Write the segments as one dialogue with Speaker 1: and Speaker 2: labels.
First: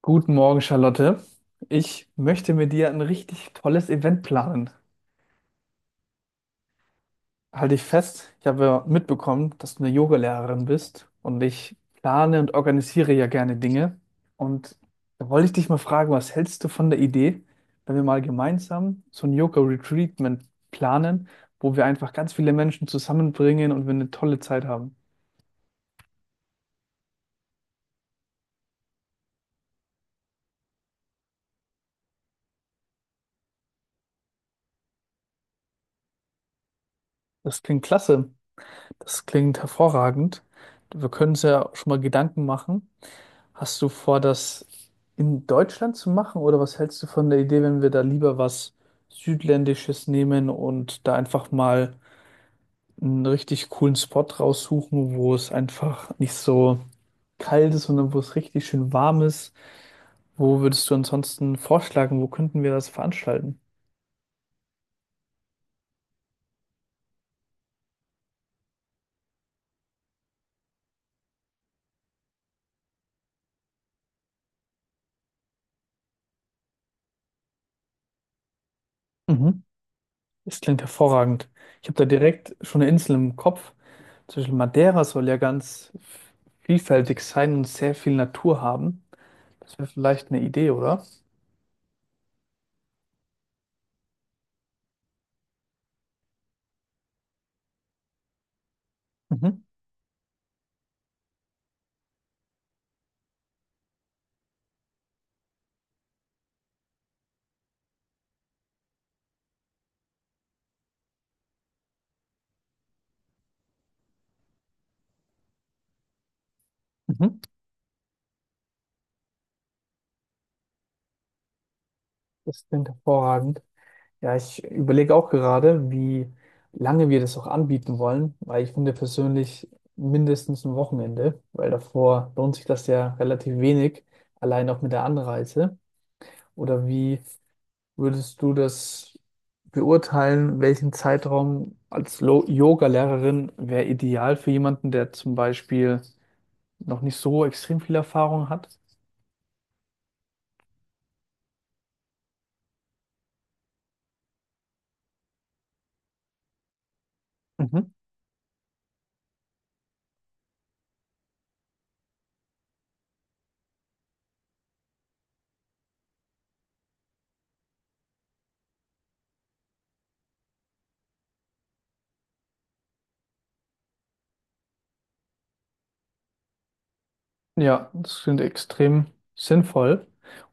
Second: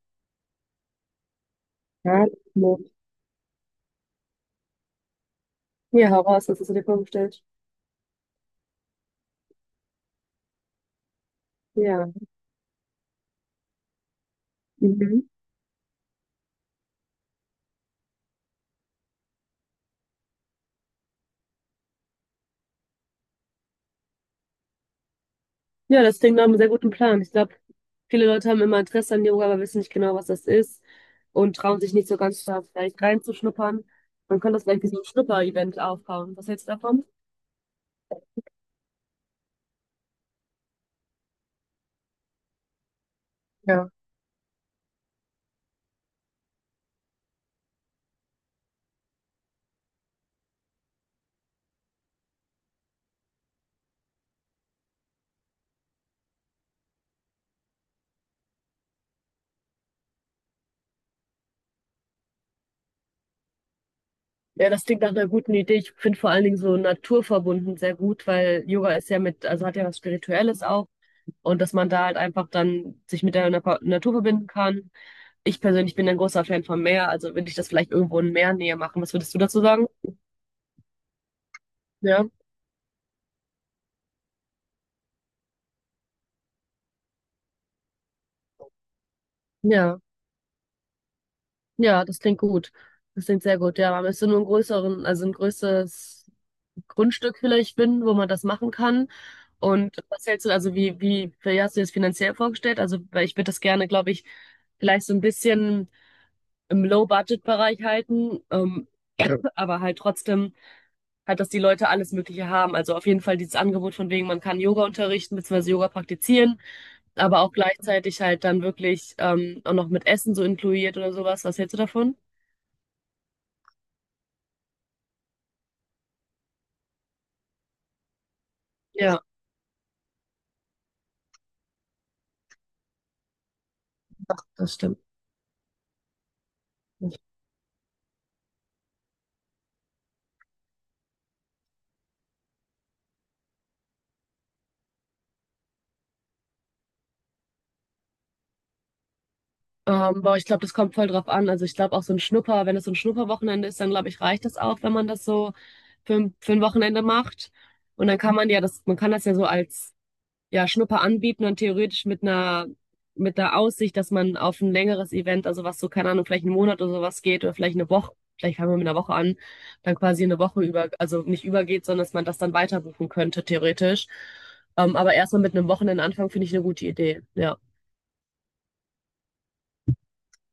Speaker 1: Guten Morgen, Charlotte. Ich
Speaker 2: Ja,
Speaker 1: möchte mit
Speaker 2: Not.
Speaker 1: dir ein richtig tolles Event planen.
Speaker 2: Ja, heraus, raus, was hast du dir vorgestellt?
Speaker 1: Halte dich fest, ich habe ja mitbekommen, dass du eine Yogalehrerin bist und ich
Speaker 2: Ja.
Speaker 1: plane und organisiere ja gerne Dinge. Und
Speaker 2: Mhm.
Speaker 1: da wollte ich dich mal fragen, was hältst du von der Idee, wenn wir mal gemeinsam so ein Yoga-Retreatment planen, wo wir einfach ganz viele Menschen zusammenbringen und wir eine tolle Zeit haben?
Speaker 2: Ja, das klingt nach einem sehr guten Plan. Ich glaube, viele Leute haben immer Interesse an Yoga, aber wissen nicht genau, was das ist und trauen sich nicht so ganz da vielleicht reinzuschnuppern. Man könnte das vielleicht wie so ein Schnupper-Event aufbauen. Was hältst du davon?
Speaker 1: Das klingt klasse. Das klingt hervorragend. Wir können uns ja schon mal Gedanken machen. Hast du
Speaker 2: Ja.
Speaker 1: vor, das in Deutschland zu machen, oder was hältst du von der Idee, wenn wir da lieber was Südländisches nehmen und da einfach mal einen richtig coolen Spot raussuchen, wo es einfach nicht so kalt ist, sondern wo es richtig schön warm ist? Wo würdest du ansonsten vorschlagen, wo könnten wir das veranstalten?
Speaker 2: Ja, das klingt nach einer guten Idee. Ich finde vor allen Dingen so naturverbunden sehr gut, weil Yoga ist ja mit, also hat ja was Spirituelles auch, und dass man da halt einfach dann sich mit der Natur verbinden kann. Ich persönlich bin ein großer Fan vom Meer, also würde ich das vielleicht irgendwo in Meernähe machen. Was würdest du dazu
Speaker 1: Mhm.
Speaker 2: sagen?
Speaker 1: Das klingt hervorragend. Ich habe da
Speaker 2: Ja,
Speaker 1: direkt schon eine Insel im Kopf. Zum Beispiel Madeira soll ja ganz vielfältig sein und sehr viel Natur haben. Das wäre
Speaker 2: ja,
Speaker 1: vielleicht eine Idee, oder?
Speaker 2: ja, das klingt gut. Das klingt sehr gut. Ja, man müsste nur einen größeren, also ein größeres Grundstück vielleicht finden, wo man das machen kann.
Speaker 1: Mhm.
Speaker 2: Und was hältst du, also wie hast du dir das finanziell vorgestellt? Also, weil ich würde das gerne, glaube ich, vielleicht so ein bisschen im Low-Budget-Bereich halten, aber halt trotzdem halt, dass die Leute alles Mögliche haben. Also auf jeden Fall dieses Angebot von wegen, man kann Yoga unterrichten, beziehungsweise Yoga praktizieren.
Speaker 1: Mhm.
Speaker 2: Aber auch gleichzeitig halt dann wirklich auch noch mit Essen so inkludiert oder sowas. Was hältst du davon?
Speaker 1: Das klingt hervorragend. Ja, ich überlege auch gerade, wie lange wir das auch anbieten wollen, weil ich finde
Speaker 2: Ja,
Speaker 1: persönlich mindestens ein Wochenende, weil davor lohnt sich das ja relativ wenig, allein
Speaker 2: das
Speaker 1: auch mit
Speaker 2: stimmt.
Speaker 1: der Anreise. Oder wie würdest du das beurteilen, welchen Zeitraum als Yoga-Lehrerin wäre ideal für jemanden, der zum Beispiel noch nicht so extrem viel Erfahrung hat?
Speaker 2: Boah, ich glaube, das kommt voll drauf an. Also ich glaube auch so ein Schnupper, wenn es so ein Schnupperwochenende ist, dann glaube ich, reicht das auch, wenn man das so für ein Wochenende macht. Und dann kann man ja das, man kann das ja so als ja, Schnupper anbieten und theoretisch mit mit der Aussicht, dass man auf ein längeres Event, also was so, keine Ahnung, vielleicht einen Monat oder sowas geht oder vielleicht eine Woche, vielleicht fangen wir mit einer Woche an, dann quasi eine Woche über, also nicht übergeht, sondern dass man das dann weiter buchen könnte, theoretisch. Aber erstmal mit einem Wochenendanfang finde ich eine gute Idee. Ja,
Speaker 1: Ja, das klingt extrem sinnvoll.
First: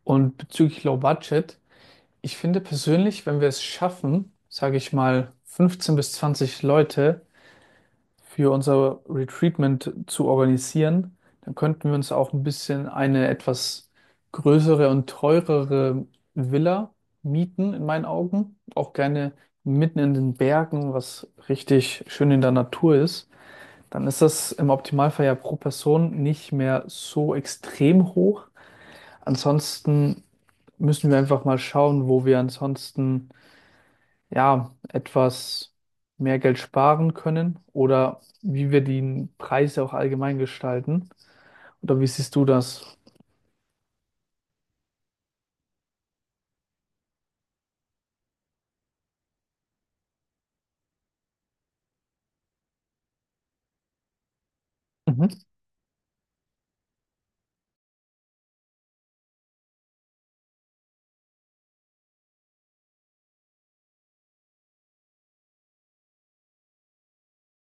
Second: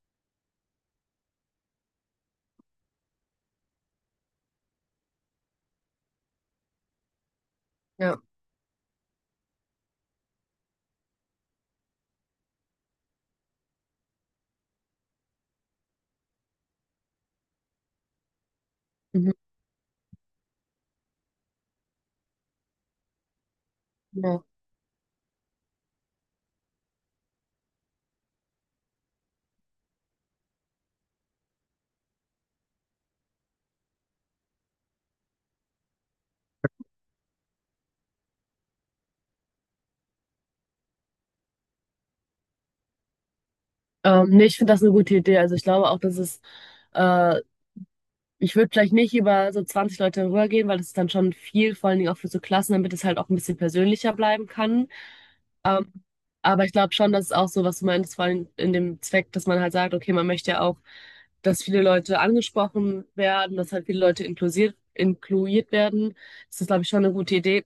Speaker 1: Und bezüglich Low Budget, ich finde persönlich, wenn wir es schaffen, sage ich mal, 15 bis 20 Leute
Speaker 2: ja.
Speaker 1: für unser Retreatment zu organisieren, dann könnten wir uns auch ein bisschen eine etwas größere und teurere Villa mieten, in meinen Augen. Auch
Speaker 2: Mhm.
Speaker 1: gerne mitten in den Bergen, was richtig schön in der Natur ist. Dann ist
Speaker 2: Ja.
Speaker 1: das im Optimalfall ja pro Person nicht mehr so extrem hoch. Ansonsten müssen wir einfach mal schauen, wo wir ansonsten ja etwas mehr Geld sparen können oder wie wir die Preise auch allgemein gestalten. Oder wie siehst du das?
Speaker 2: Nee, ich finde das eine gute Idee. Also ich glaube auch, dass es äh, ich würde vielleicht nicht über so 20 Leute rübergehen, weil das ist dann schon viel, vor allen Dingen auch für so Klassen, damit es halt auch ein bisschen persönlicher bleiben kann.
Speaker 1: Mhm.
Speaker 2: Ähm, aber ich glaube schon, dass es auch so, was du meinst, vor allem in dem Zweck, dass man halt sagt, okay, man möchte ja auch, dass viele Leute angesprochen werden, dass halt viele Leute inklusiert, inkluiert werden. Das ist, glaube ich, schon eine gute Idee,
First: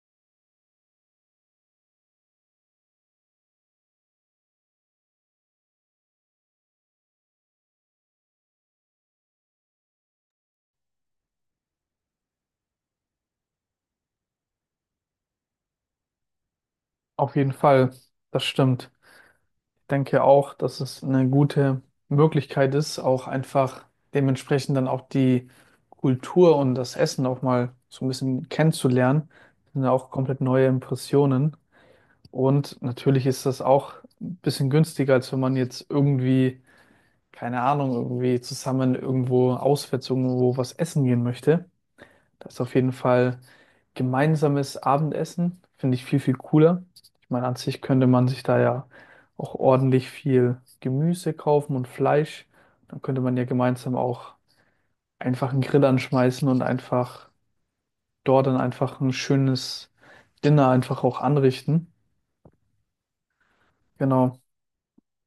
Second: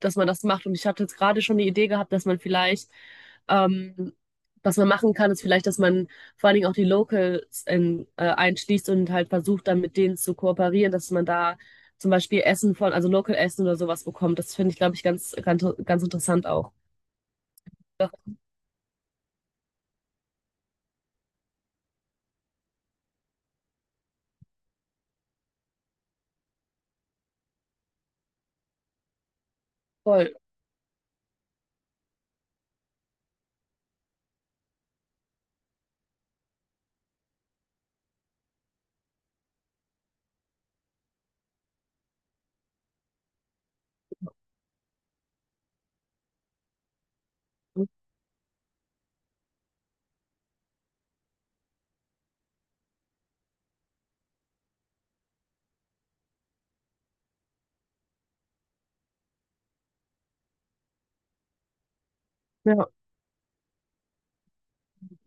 Speaker 2: dass man das macht. Und ich hatte jetzt gerade schon die Idee gehabt, dass man vielleicht, ähm, was man machen kann, ist vielleicht, dass man vor allen Dingen auch die Locals einschließt und halt versucht, dann mit denen zu kooperieren, dass man da zum Beispiel Essen von, also Local Essen oder sowas bekommt. Das finde ich, glaube ich, ganz interessant auch.
Speaker 1: Auf jeden Fall,
Speaker 2: Ja,
Speaker 1: das stimmt. Denke auch, dass es eine gute Möglichkeit ist, auch einfach dementsprechend dann auch die Kultur und das Essen auch mal so ein bisschen kennenzulernen. Das sind ja auch
Speaker 2: voll.
Speaker 1: komplett neue Impressionen. Und natürlich ist das auch ein bisschen günstiger, als wenn man jetzt irgendwie, keine Ahnung, irgendwie zusammen irgendwo auswärts irgendwo was essen gehen möchte. Das ist auf jeden Fall, gemeinsames Abendessen finde ich viel, viel cooler. Ich meine, an sich könnte man sich da ja auch ordentlich viel Gemüse kaufen und Fleisch. Dann könnte man ja gemeinsam auch einfach einen Grill anschmeißen und einfach dort dann einfach ein schönes Dinner einfach auch anrichten.
Speaker 2: Ja,
Speaker 1: Genau.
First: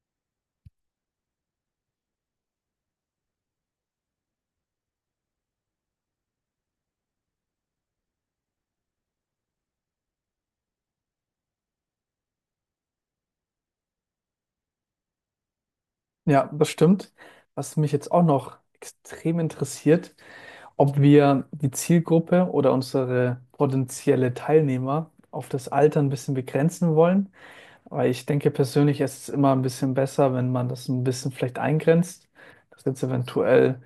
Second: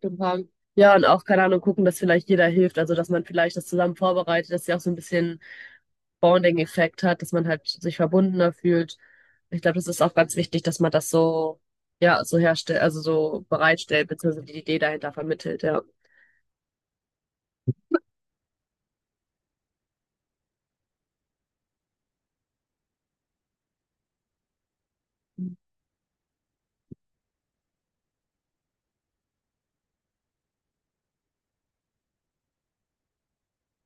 Speaker 2: total. Ja, und auch, keine Ahnung, gucken, dass vielleicht jeder hilft, also dass man vielleicht das zusammen vorbereitet, dass sie auch so ein bisschen Bonding-Effekt hat, dass man halt sich verbundener fühlt. Ich glaube, das ist auch ganz wichtig, dass man das so, ja, so herstellt, also so bereitstellt, beziehungsweise die Idee dahinter vermittelt, ja.
Speaker 1: Ja, das stimmt. Was mich jetzt auch noch extrem interessiert, ob wir die Zielgruppe oder unsere potenzielle Teilnehmer auf das Alter ein bisschen begrenzen wollen. Aber ich denke persönlich, es ist immer ein bisschen besser, wenn man das ein bisschen vielleicht eingrenzt, dass jetzt eventuell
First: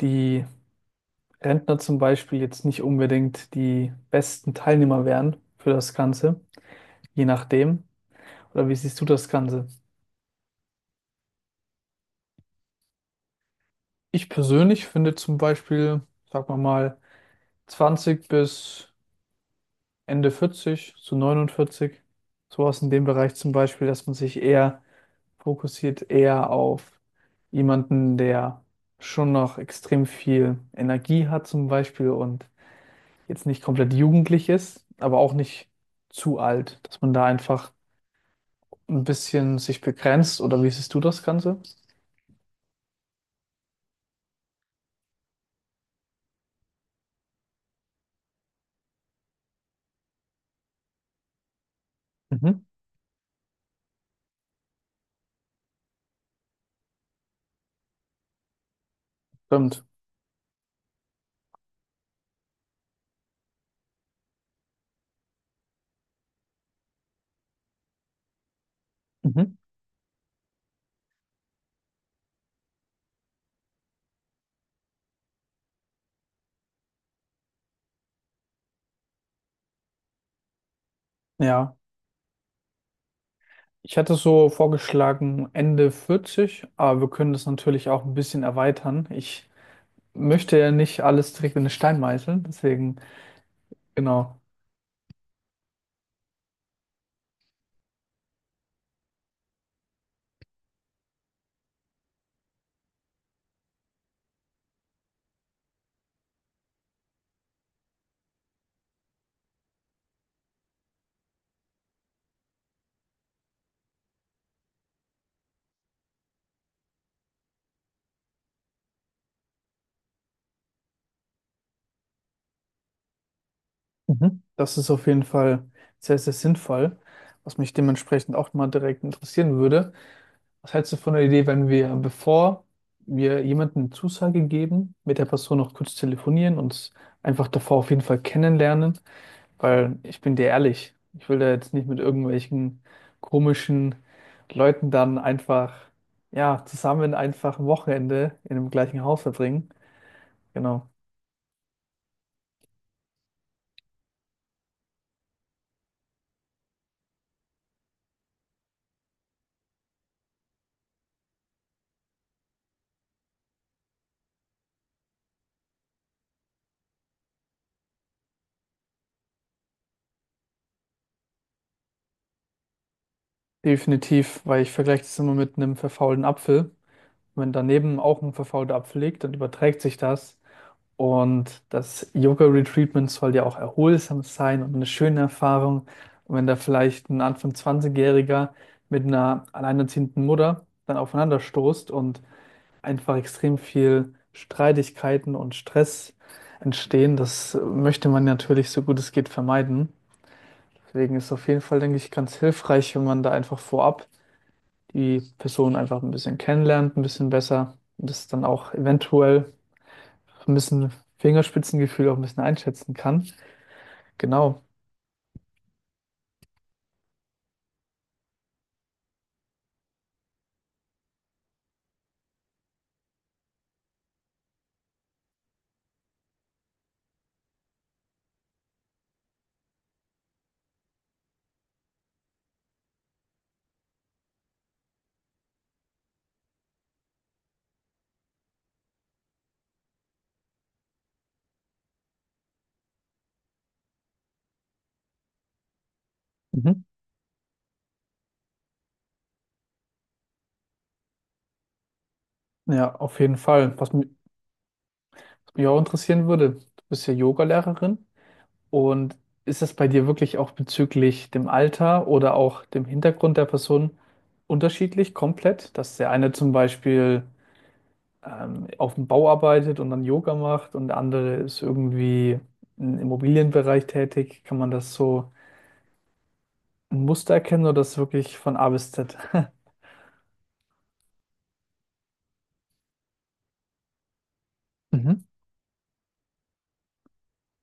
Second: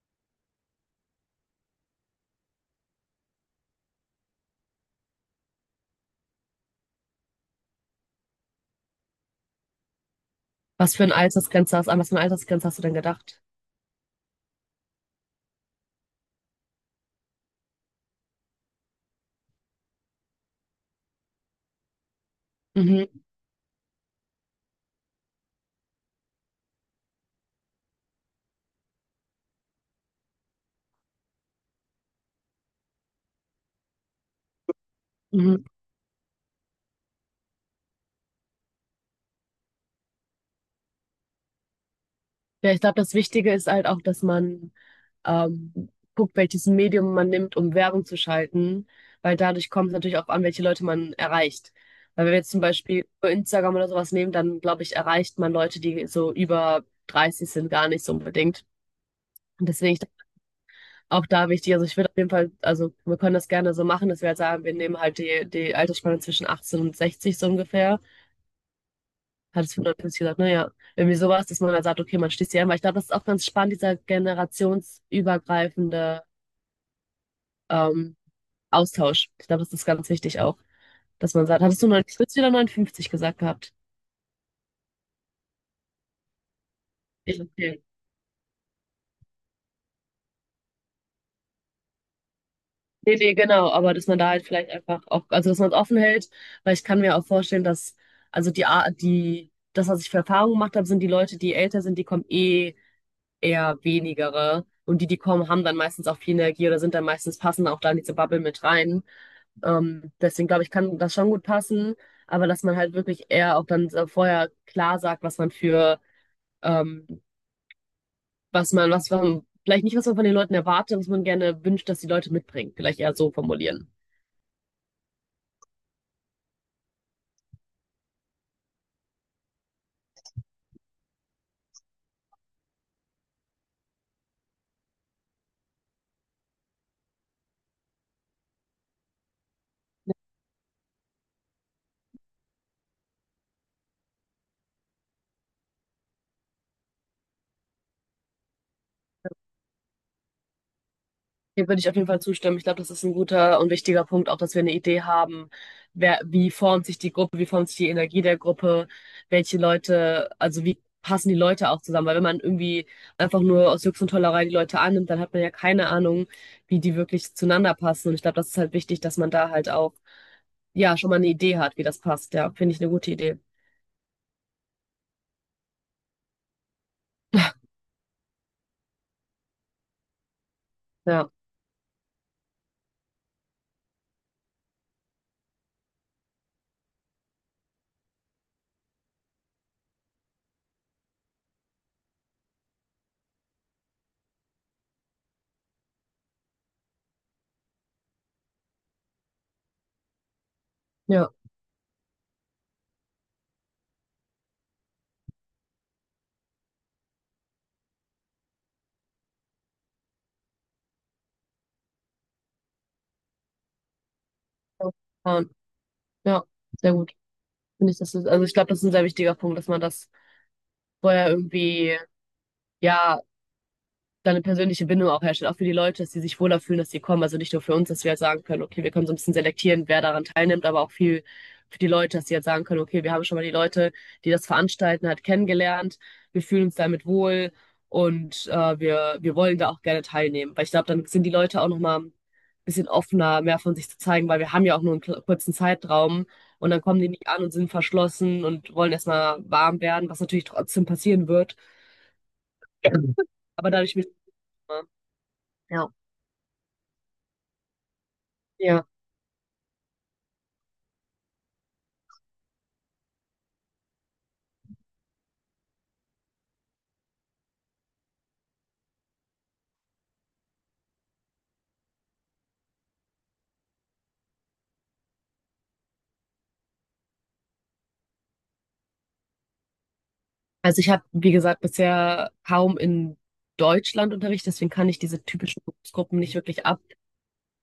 Speaker 1: die Rentner zum Beispiel jetzt nicht unbedingt die besten Teilnehmer wären für das Ganze, je nachdem. Oder wie siehst du das Ganze?
Speaker 2: Was für ein Altersgrenze hast, an was für eine Altersgrenze hast du denn gedacht?
Speaker 1: Ich persönlich finde zum Beispiel, sagen wir mal, 20 bis Ende 40 zu 49, sowas in dem
Speaker 2: Mhm,
Speaker 1: Bereich zum Beispiel, dass man sich eher fokussiert, eher auf jemanden, der schon noch extrem viel Energie hat zum Beispiel und jetzt nicht komplett jugendlich ist, aber auch
Speaker 2: mhm.
Speaker 1: nicht zu alt, dass man da einfach ein bisschen sich begrenzt, oder wie siehst du das Ganze?
Speaker 2: Ja, ich glaube, das Wichtige ist halt auch, dass man ähm, guckt, welches Medium man nimmt, um Werbung zu schalten, weil dadurch kommt es natürlich auch an, welche Leute man erreicht. Weil wenn wir jetzt zum
Speaker 1: Mhm.
Speaker 2: Beispiel nur Instagram oder sowas nehmen, dann glaube ich, erreicht man Leute, die so über 30 sind, gar nicht so unbedingt. Und
Speaker 1: Stimmt.
Speaker 2: deswegen ich, auch da wichtig, also ich würde auf jeden Fall, also wir können das gerne so machen, dass wir halt sagen, wir nehmen halt die Altersspanne zwischen 18 und 60 so ungefähr.
Speaker 1: Mhm.
Speaker 2: Hat es 55 gesagt, naja, irgendwie sowas, dass man dann sagt, okay, man schließt die ein, weil ich glaube, das ist auch ganz spannend, dieser generationsübergreifende ähm, Austausch. Ich glaube, das ist ganz wichtig auch, dass man sagt,
Speaker 1: Ja.
Speaker 2: hattest du 59 gesagt gehabt?
Speaker 1: Ich hatte so vorgeschlagen Ende 40, aber wir können das
Speaker 2: Okay.
Speaker 1: natürlich auch ein bisschen erweitern. Ich möchte ja nicht alles direkt in den Stein meißeln. Deswegen,
Speaker 2: Nee, nee, genau, aber dass man da
Speaker 1: genau.
Speaker 2: halt vielleicht einfach auch, also dass man es offen hält, weil ich kann mir auch vorstellen, dass, also die Art, das, was ich für Erfahrungen gemacht habe, sind die Leute, die älter sind, die kommen eh eher wenigere. Und die kommen, haben dann meistens auch viel Energie oder sind dann meistens passen auch da in diese Bubble mit rein. Deswegen glaube ich, kann das schon gut passen, aber dass man halt wirklich eher auch dann so vorher klar sagt, was man für ähm, was man, vielleicht nicht, was man von den Leuten erwartet, was man gerne wünscht, dass die Leute mitbringen. Vielleicht eher so formulieren.
Speaker 1: Mhm. Das ist auf jeden Fall sehr, sehr sinnvoll, was mich dementsprechend auch mal direkt interessieren würde. Was hältst du von der Idee, wenn wir, bevor wir jemandem eine Zusage geben, mit der Person noch kurz telefonieren, uns einfach davor auf jeden Fall kennenlernen? Weil ich bin dir ehrlich, ich will da jetzt nicht mit irgendwelchen komischen Leuten dann einfach, ja, zusammen einfach ein Wochenende in dem gleichen Haus verbringen. Genau.
Speaker 2: Dem würde ich auf jeden Fall zustimmen. Ich glaube, das ist ein guter und wichtiger Punkt, auch dass wir eine Idee haben, wer, wie formt sich die Gruppe, wie formt sich die Energie der Gruppe, welche Leute, also wie passen die Leute auch zusammen. Weil wenn man irgendwie einfach nur aus Jux und Tollerei die Leute annimmt, dann hat man ja keine Ahnung, wie die wirklich zueinander passen. Und ich glaube, das ist halt wichtig, dass man da halt auch, ja, schon mal eine Idee hat, wie das passt. Ja, finde ich eine gute Idee.
Speaker 1: Definitiv, weil ich vergleiche das immer mit einem verfaulten Apfel. Wenn daneben auch ein verfaulter Apfel liegt, dann überträgt sich das.
Speaker 2: Ja,
Speaker 1: Und das Yoga-Retreatment soll ja auch erholsam sein und eine schöne Erfahrung. Und wenn da vielleicht ein Anfang zwanzigjähriger jähriger mit einer alleinerziehenden Mutter dann aufeinander stoßt und einfach extrem viel Streitigkeiten und Stress entstehen, das möchte man natürlich so gut es geht vermeiden. Deswegen
Speaker 2: ja,
Speaker 1: ist auf jeden Fall, denke ich, ganz hilfreich, wenn man da einfach vorab die Person einfach ein bisschen kennenlernt, ein bisschen besser und das dann auch eventuell ein bisschen Fingerspitzengefühl auch ein bisschen einschätzen kann. Genau.
Speaker 2: ja, ja, sehr gut. Finde ich, das ist, also ich glaube, das ist ein sehr wichtiger Punkt, dass man das vorher irgendwie, ja, da eine persönliche Bindung auch herstellt, auch für die Leute, dass sie sich wohler fühlen, dass sie kommen. Also nicht nur für uns, dass wir halt sagen können, okay, wir können so ein bisschen selektieren, wer daran teilnimmt, aber auch viel für die Leute, dass sie halt sagen können, okay, wir haben schon mal die Leute, die das veranstalten, halt kennengelernt, wir fühlen uns damit wohl und wir wollen da auch gerne teilnehmen. Weil ich glaube, dann sind die Leute auch nochmal ein bisschen offener, mehr von sich zu zeigen, weil wir haben ja auch nur einen kurzen Zeitraum und dann
Speaker 1: Mhm.
Speaker 2: kommen die nicht an und sind verschlossen und wollen erstmal warm werden, was natürlich trotzdem passieren wird.
Speaker 1: Ja, auf jeden
Speaker 2: Aber
Speaker 1: Fall.
Speaker 2: dadurch,
Speaker 1: Was mich auch
Speaker 2: ja,
Speaker 1: interessieren würde, du bist ja Yogalehrerin
Speaker 2: ja.
Speaker 1: und ist das bei dir wirklich auch bezüglich dem Alter oder auch dem Hintergrund der Person unterschiedlich, komplett? Dass der eine zum Beispiel auf dem Bau arbeitet und dann Yoga macht und der andere ist irgendwie im Immobilienbereich tätig. Kann man das so ein Muster erkennen oder das wirklich von A bis Z?
Speaker 2: Also ich habe, wie gesagt, bisher kaum in Deutschland Unterricht, deswegen kann ich
Speaker 1: Mhm.
Speaker 2: diese typischen Berufsgruppen nicht wirklich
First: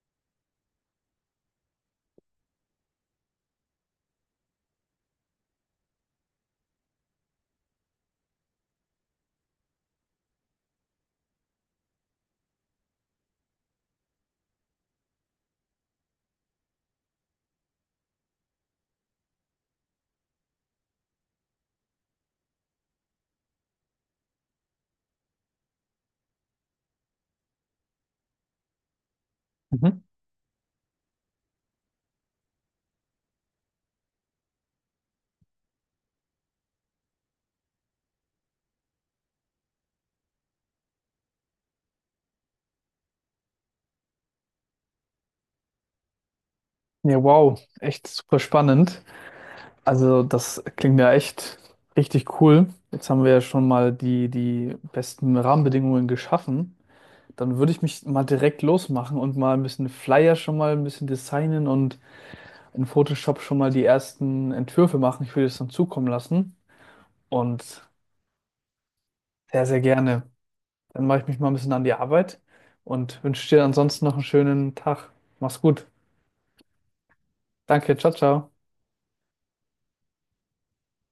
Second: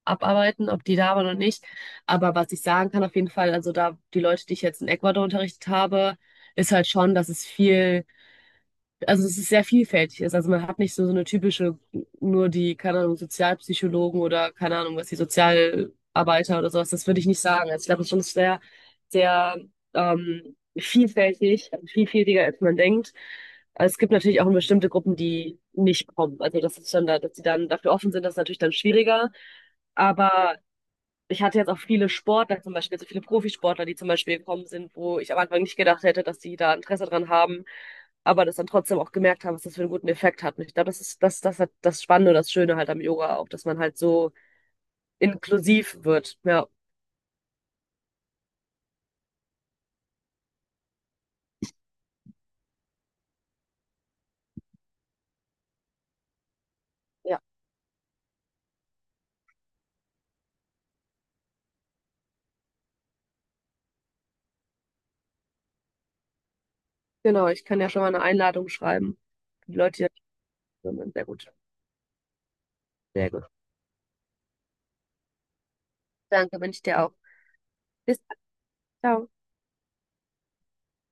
Speaker 2: abarbeiten, ob die da waren oder nicht. Aber was ich sagen kann auf jeden Fall, also da die Leute, die ich jetzt in Ecuador unterrichtet habe, ist halt schon, dass es viel, also es ist sehr vielfältig ist. Also man hat nicht so, so eine typische, nur die, keine Ahnung, Sozialpsychologen oder keine Ahnung, was die Sozialarbeiter oder sowas, das würde ich nicht sagen. Also ich glaube, es ist schon sehr, sehr vielfältig, vielfältiger als man denkt. Es gibt natürlich auch bestimmte Gruppen, die nicht kommen. Also das ist dann da, dass die dann dafür offen sind, das ist natürlich dann schwieriger.
Speaker 1: Mhm.
Speaker 2: Aber ich hatte jetzt auch viele Sportler zum Beispiel, also viele Profisportler, die zum Beispiel gekommen sind, wo ich am Anfang nicht gedacht hätte, dass die da Interesse dran haben, aber das dann trotzdem auch gemerkt haben, was das für einen guten Effekt hat. Und ich glaube, das ist das, das hat das Spannende, und das Schöne halt am Yoga auch, dass man halt so inklusiv wird. Ja,
Speaker 1: Ja, wow, echt super spannend. Also das klingt ja echt richtig cool. Jetzt haben wir ja schon mal die besten Rahmenbedingungen geschaffen.
Speaker 2: ja,
Speaker 1: Dann würde ich mich mal direkt losmachen und mal ein bisschen Flyer schon mal ein bisschen designen und in Photoshop schon mal die ersten Entwürfe machen. Ich würde es dann zukommen lassen
Speaker 2: genau. Ich kann
Speaker 1: und
Speaker 2: ja schon mal eine Einladung schreiben.
Speaker 1: sehr,
Speaker 2: Die
Speaker 1: sehr
Speaker 2: Leute, die
Speaker 1: gerne.
Speaker 2: da
Speaker 1: Dann
Speaker 2: kommen,
Speaker 1: mache
Speaker 2: sehr
Speaker 1: ich mich mal ein
Speaker 2: gut.
Speaker 1: bisschen an die Arbeit und
Speaker 2: Sehr gut.
Speaker 1: wünsche dir ansonsten noch einen schönen Tag. Mach's gut.
Speaker 2: Danke, wünsche ich dir auch.
Speaker 1: Danke, ciao,
Speaker 2: Bis,
Speaker 1: ciao.
Speaker 2: ciao.